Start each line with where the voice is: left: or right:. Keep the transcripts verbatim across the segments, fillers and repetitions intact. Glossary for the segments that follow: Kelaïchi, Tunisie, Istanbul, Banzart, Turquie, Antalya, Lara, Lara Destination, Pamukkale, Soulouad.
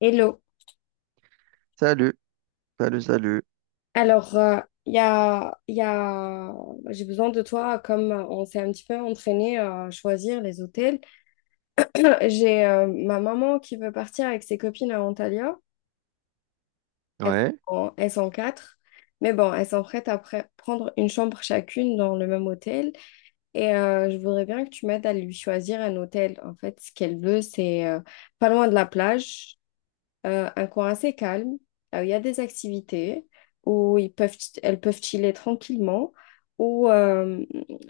left: Hello.
right: Salut, salut, salut.
left: Alors, euh, il y a, il y a... j'ai besoin de toi, comme euh, on s'est un petit peu entraîné à choisir les hôtels. J'ai euh, ma maman qui veut partir avec ses copines à Antalya. Elles
right: Ouais.
left: sont, elles sont quatre. Mais bon, elles sont prêtes à pre- prendre une chambre chacune dans le même hôtel. Et euh, je voudrais bien que tu m'aides à lui choisir un hôtel. En fait, ce qu'elle veut, c'est euh, pas loin de la plage. Euh, un coin assez calme, là où il y a des activités, où ils peuvent, elles peuvent chiller tranquillement, où euh,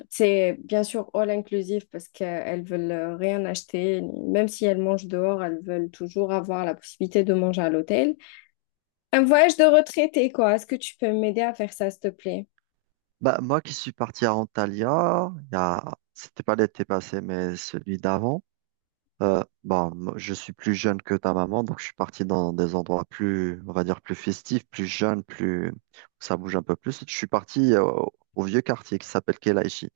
left: c'est bien sûr all inclusive parce qu'elles veulent euh, rien acheter, même si elles mangent dehors, elles veulent toujours avoir la possibilité de manger à l'hôtel. Un voyage de retraité, quoi. Est-ce que tu peux m'aider à faire ça, s'il te plaît?
right: Bah, moi qui suis parti à Antalya, il y a... c'était pas l'été passé, mais celui d'avant. Euh, bon, moi, je suis plus jeune que ta maman, donc je suis parti dans des endroits plus, on va dire, plus festifs, plus jeunes, plus... où ça bouge un peu plus. Je suis parti euh, au, vieux quartier qui s'appelle Kelaïchi.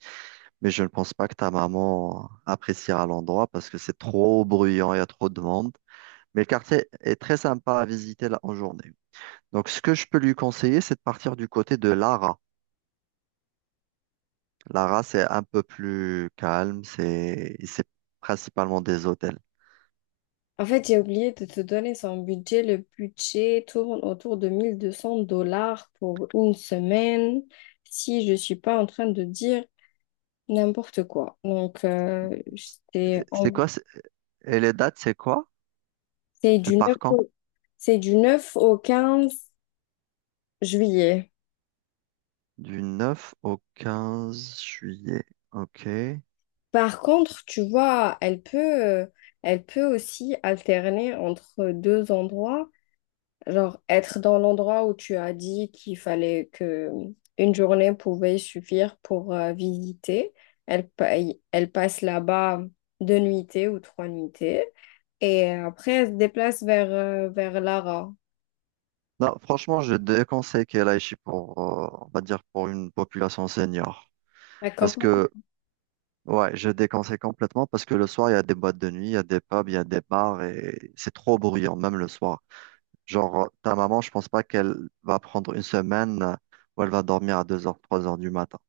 right: Mais je ne pense pas que ta maman appréciera l'endroit parce que c'est trop bruyant, il y a trop de monde. Mais le quartier est très sympa à visiter là en journée. Donc, ce que je peux lui conseiller, c'est de partir du côté de Lara. Lara, c'est un peu plus calme, c'est c'est principalement des hôtels.
left: En fait, j'ai oublié de te donner son budget. Le budget tourne autour de mille deux cents dollars pour une semaine. Si je ne suis pas en train de dire n'importe quoi. Donc, euh, c'est
right: C'est
left: en-
right: quoi, c'est- et les dates, c'est quoi?
left: c'est
right: Elle
left: du neuf
right: part quand?
left: au, c'est du neuf au quinze juillet.
right: Du neuf au quinze juillet. Ok.
left: Par contre, tu vois, elle peut, euh, elle peut aussi alterner entre deux endroits. Genre, être dans l'endroit où tu as dit qu'il fallait que une journée pouvait suffire pour euh, visiter. Elle, pa- elle passe là-bas deux nuitées ou trois nuitées. Et après, elle se déplace vers, euh, vers Lara.
right: Non, franchement, je déconseille qu'elle aille chez- pour, euh, on va dire, pour une population senior.
left: Elle
right: Parce que, ouais, je déconseille complètement parce que le soir, il y a des boîtes de nuit, il y a des pubs, il y a des bars et c'est trop bruyant, même le soir. Genre, ta maman, je pense pas qu'elle va prendre une semaine où elle va dormir à deux heures trois heures du matin.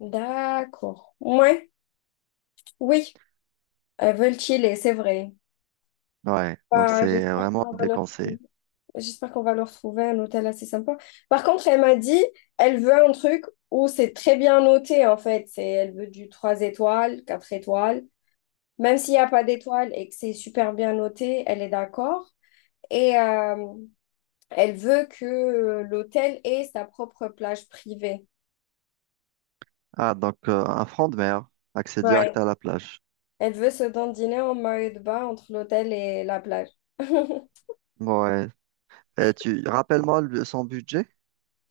left: D'accord. Ouais, oui, elles veulent chiller, c'est vrai.
right: Ouais, donc
left: Bah,
right: c'est
left: j'espère
right: vraiment
left: qu'on va leur trouver,
right: déconseillé.
left: j'espère qu'on va leur trouver un hôtel assez sympa. Par contre, elle m'a dit, elle veut un truc où c'est très bien noté, en fait. C'est, elle veut du trois étoiles, quatre étoiles. Même s'il n'y a pas d'étoiles et que c'est super bien noté, elle est d'accord. Et euh, elle veut que euh, l'hôtel ait sa propre plage privée.
right: Ah, donc euh, un front de mer, accès direct
left: Ouais.
right: à la plage.
left: Elle veut se dandiner en maillot de bain entre l'hôtel et la plage.
right: Ouais. Et tu rappelles-moi le- son budget?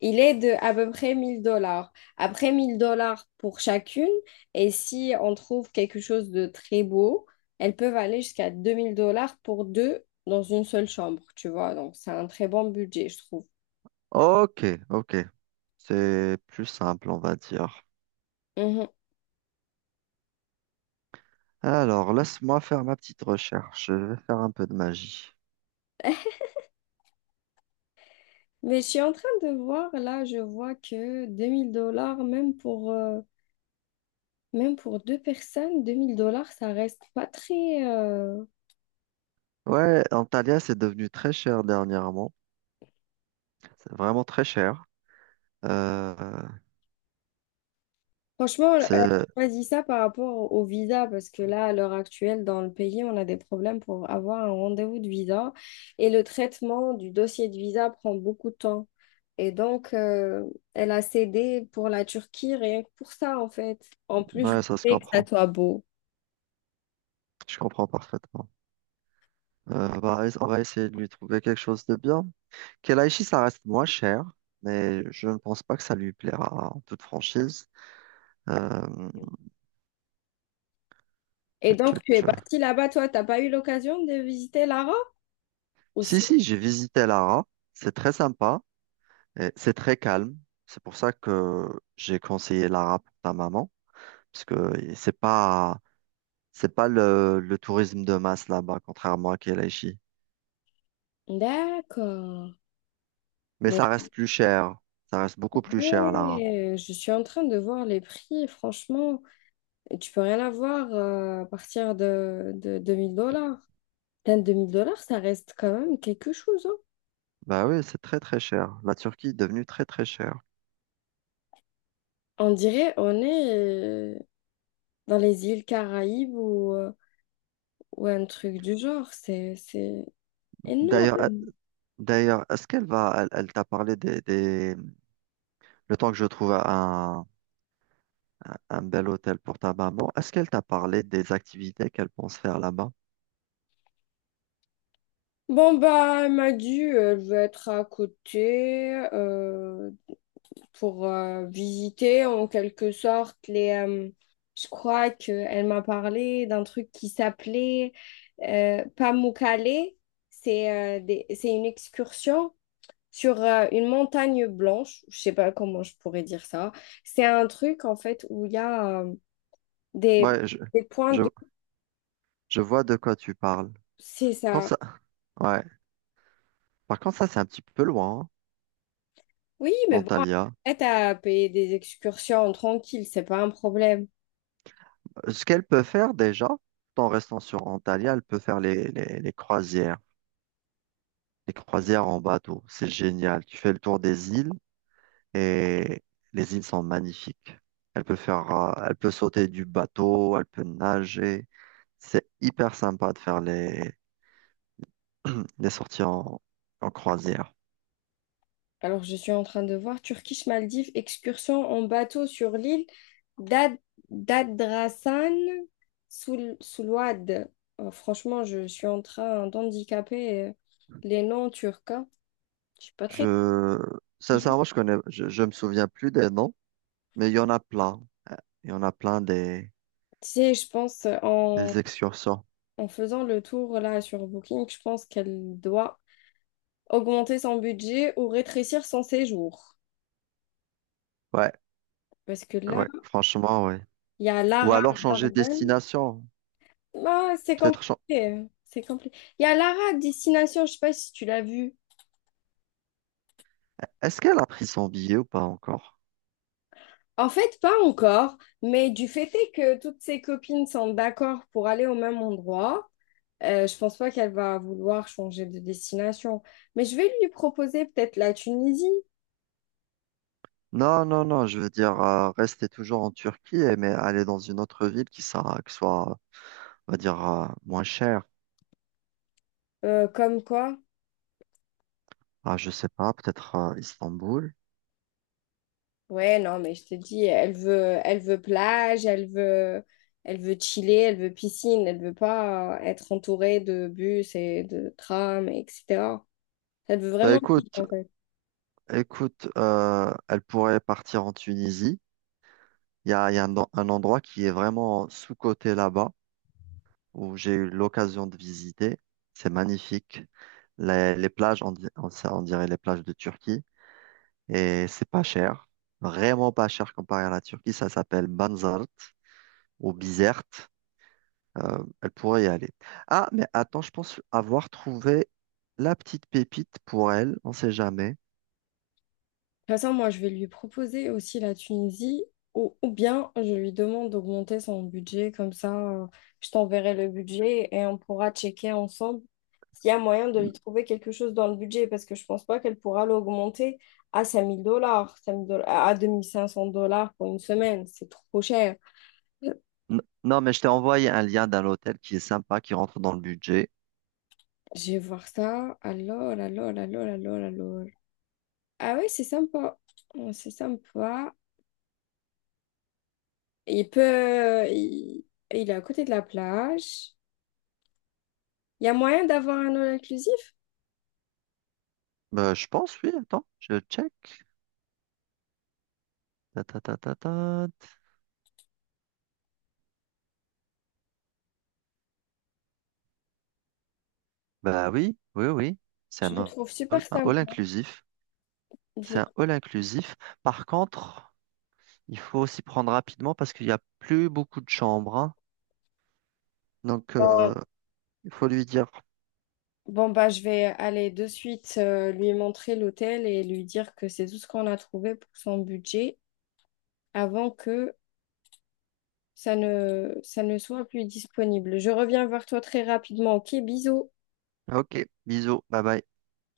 left: Il est de à peu près mille dollars. Après mille dollars pour chacune, et si on trouve quelque chose de très beau, elles peuvent aller jusqu'à deux mille dollars pour deux dans une seule chambre, tu vois. Donc, c'est un très bon budget, je trouve.
right: Ok, ok. C'est plus simple, on va dire.
left: Mhm.
right: Alors, laisse-moi faire ma petite recherche. Je vais faire un peu de magie.
left: Mais je suis en train de voir, là, je vois que deux mille dollars, même pour, euh, même pour deux personnes, deux mille dollars, ça reste pas très, euh,
right: Ouais, Antalya, c'est devenu très cher dernièrement. C'est vraiment très cher. Euh,
left: Franchement, euh,
right: c'est...
left: je choisis ça par rapport au visa parce que là, à l'heure actuelle, dans le pays, on a des problèmes pour avoir un rendez-vous de visa et le traitement du dossier de visa prend beaucoup de temps. Et donc, euh, elle a cédé pour la Turquie rien que pour ça, en fait. En plus, je
right: Ouais, ça se
left: sais que ça
right: comprend.
left: soit beau.
right: Je comprends parfaitement. Euh, bah, on va essayer de lui trouver quelque chose de bien. Kelaïchi, ça reste moins cher, mais je ne pense pas que ça lui plaira en toute franchise. Euh,
left: Et
right: tu-
left: donc,
right: tu-
left: tu es
right: tu-
left: partie là-bas, toi, t'as pas eu l'occasion de visiter l'Ara?
right: Si,
left: Aussi.
right: si, j'ai visité Lara. C'est très sympa et c'est très calme. C'est pour ça que j'ai conseillé Lara pour ta maman, parce que c'est pas, c'est pas le, le tourisme de masse là-bas, contrairement à Kelaïchi.
left: D'accord.
right: Mais
left: Mais
right: ça reste plus cher. Ça reste beaucoup plus cher, Lara.
left: ouais, je suis en train de voir les prix, franchement, et tu peux rien avoir euh, à partir de, de deux mille dollars. Enfin, deux mille dollars, ça reste quand même quelque chose, hein.
right: Bah oui, c'est très très cher. La Turquie est devenue très très chère.
left: On dirait on est euh, dans les îles Caraïbes ou, euh, ou un truc du genre. C'est, c'est...
right: D'ailleurs,
left: Énorme.
right: d'ailleurs, est-ce qu'elle va, elle, elle t'a parlé des, le temps que je trouve un, un bel hôtel pour ta maman, est-ce qu'elle t'a parlé des activités qu'elle pense faire là-bas?
left: Bon, bah, elle m'a dit, euh, elle veut être à côté euh, pour euh, visiter en quelque sorte. Les. Euh, je crois qu'elle m'a parlé d'un truc qui s'appelait euh, Pamukkale. C'est euh, des- c'est une excursion sur euh, une montagne blanche. Je sais pas comment je pourrais dire ça. C'est un truc en fait où il y a euh, des,
right: Ouais, je,
left: des points
right: je,
left: de.
right: je vois de quoi tu parles.
left: C'est
right: Par contre,
left: ça.
right: ça, ouais. Par contre, ça, c'est un petit peu loin, hein,
left: Oui, mais bon,
right: d'Antalya.
left: prête à payer des excursions tranquilles, c'est pas un problème.
right: Ce qu'elle peut faire déjà, tout en restant sur Antalya, elle peut faire les, les, les croisières. Les croisières en bateau, c'est génial. Tu fais le tour des îles et les îles sont magnifiques. Elle peut faire, euh, elle peut sauter du bateau, elle peut nager. C'est hyper sympa de faire les Il est en, en croisière.
left: Alors, je suis en train de voir Turkish-Maldives, excursion en bateau sur l'île d'Ad- d'Adrasan Soul- Soulouad. Euh, franchement, je suis en train d'handicaper euh, les noms turcs, hein. Je suis pas très.
right: Je, sincèrement, je connais, je, je me souviens plus des noms, mais il y en a plein. Euh, Il y en a plein des,
left: Tu sais, je pense euh, en,
right: des excursions.
left: en faisant le tour là sur Booking, je pense qu'elle doit augmenter son budget ou rétrécir son séjour.
right: Ouais,
left: Parce que là,
right: ouais, franchement, ouais.
left: il y a
right: Ou
left: Lara
right: alors changer de
left: Garden.
right: destination.
left: Ah, c'est
right: Peut-être. Chan-
left: compliqué. C'est compliqué. Il y a Lara Destination, je sais pas si tu l'as vue.
right: Est-ce qu'elle a pris son billet ou pas encore?
left: En fait, pas encore, mais du fait est que toutes ses copines sont d'accord pour aller au même endroit, euh, je pense pas qu'elle va vouloir changer de destination. Mais je vais lui proposer peut-être la Tunisie,
right: Non, non, non, je veux dire, euh, rester toujours en Turquie, eh, mais aller dans une autre ville qui sera, qui soit, on va dire, euh, moins chère.
left: euh, comme quoi.
right: Ah, je sais pas, peut-être euh, Istanbul.
left: Ouais, non, mais je te dis, elle veut, elle veut plage, elle veut, elle veut chiller, elle veut piscine, elle veut pas être entourée de bus et de trams, et cetera. Elle veut
right: Bah
left: vraiment chiller,
right: écoute,
left: en fait.
right: écoute, euh, elle pourrait partir en Tunisie. Il y a, il y a un, un endroit qui est vraiment sous-coté là-bas, où j'ai eu l'occasion de visiter. C'est magnifique. Les, les plages, on, di- on- ça, on dirait les plages de Turquie. Et c'est pas cher. Vraiment pas cher comparé à la Turquie. Ça s'appelle Banzart ou Bizerte. Euh, elle pourrait y aller. Ah, mais attends, je pense avoir trouvé la petite pépite pour elle. On sait jamais.
left: De toute façon, moi, je vais lui proposer aussi la Tunisie ou, ou bien je lui demande d'augmenter son budget. Comme ça, euh, je t'enverrai le budget et on pourra checker ensemble s'il y a moyen de lui trouver quelque chose dans le budget parce que je pense pas qu'elle pourra l'augmenter à cinq mille dollars, à deux mille cinq cents dollars pour une semaine. C'est trop cher.
right: N- Non, mais je t'ai envoyé un lien d'un hôtel qui est sympa, qui rentre dans le budget.
left: Je vais voir ça. Alors, alors, alors, alors, alors. Ah oui, c'est sympa. Oh, c'est sympa. Il peut... Il, il est à côté de la plage. Il y a moyen d'avoir un all inclusif?
right: Bah, je pense, oui, attends, je check. Ta, ta, ta, ta, ta. Bah oui, oui, oui. C'est
left: Je
right: un
left: le trouve super
right: all, un
left: sympa.
right: all inclusif.
left: Je
right: C'est
left: le
right: un
left: trouve-
right: all inclusif. Par contre, il faut s'y prendre rapidement parce qu'il n'y a plus beaucoup de chambres, hein. Donc, euh,
left: Bon,
right: il faut lui dire,
left: bon, bah, je vais aller de suite euh, lui montrer l'hôtel et lui dire que c'est tout ce qu'on a trouvé pour son budget avant que ça ne, ça ne soit plus disponible. Je reviens vers toi très rapidement. Ok, bisous.
right: OK, bisous, bye bye.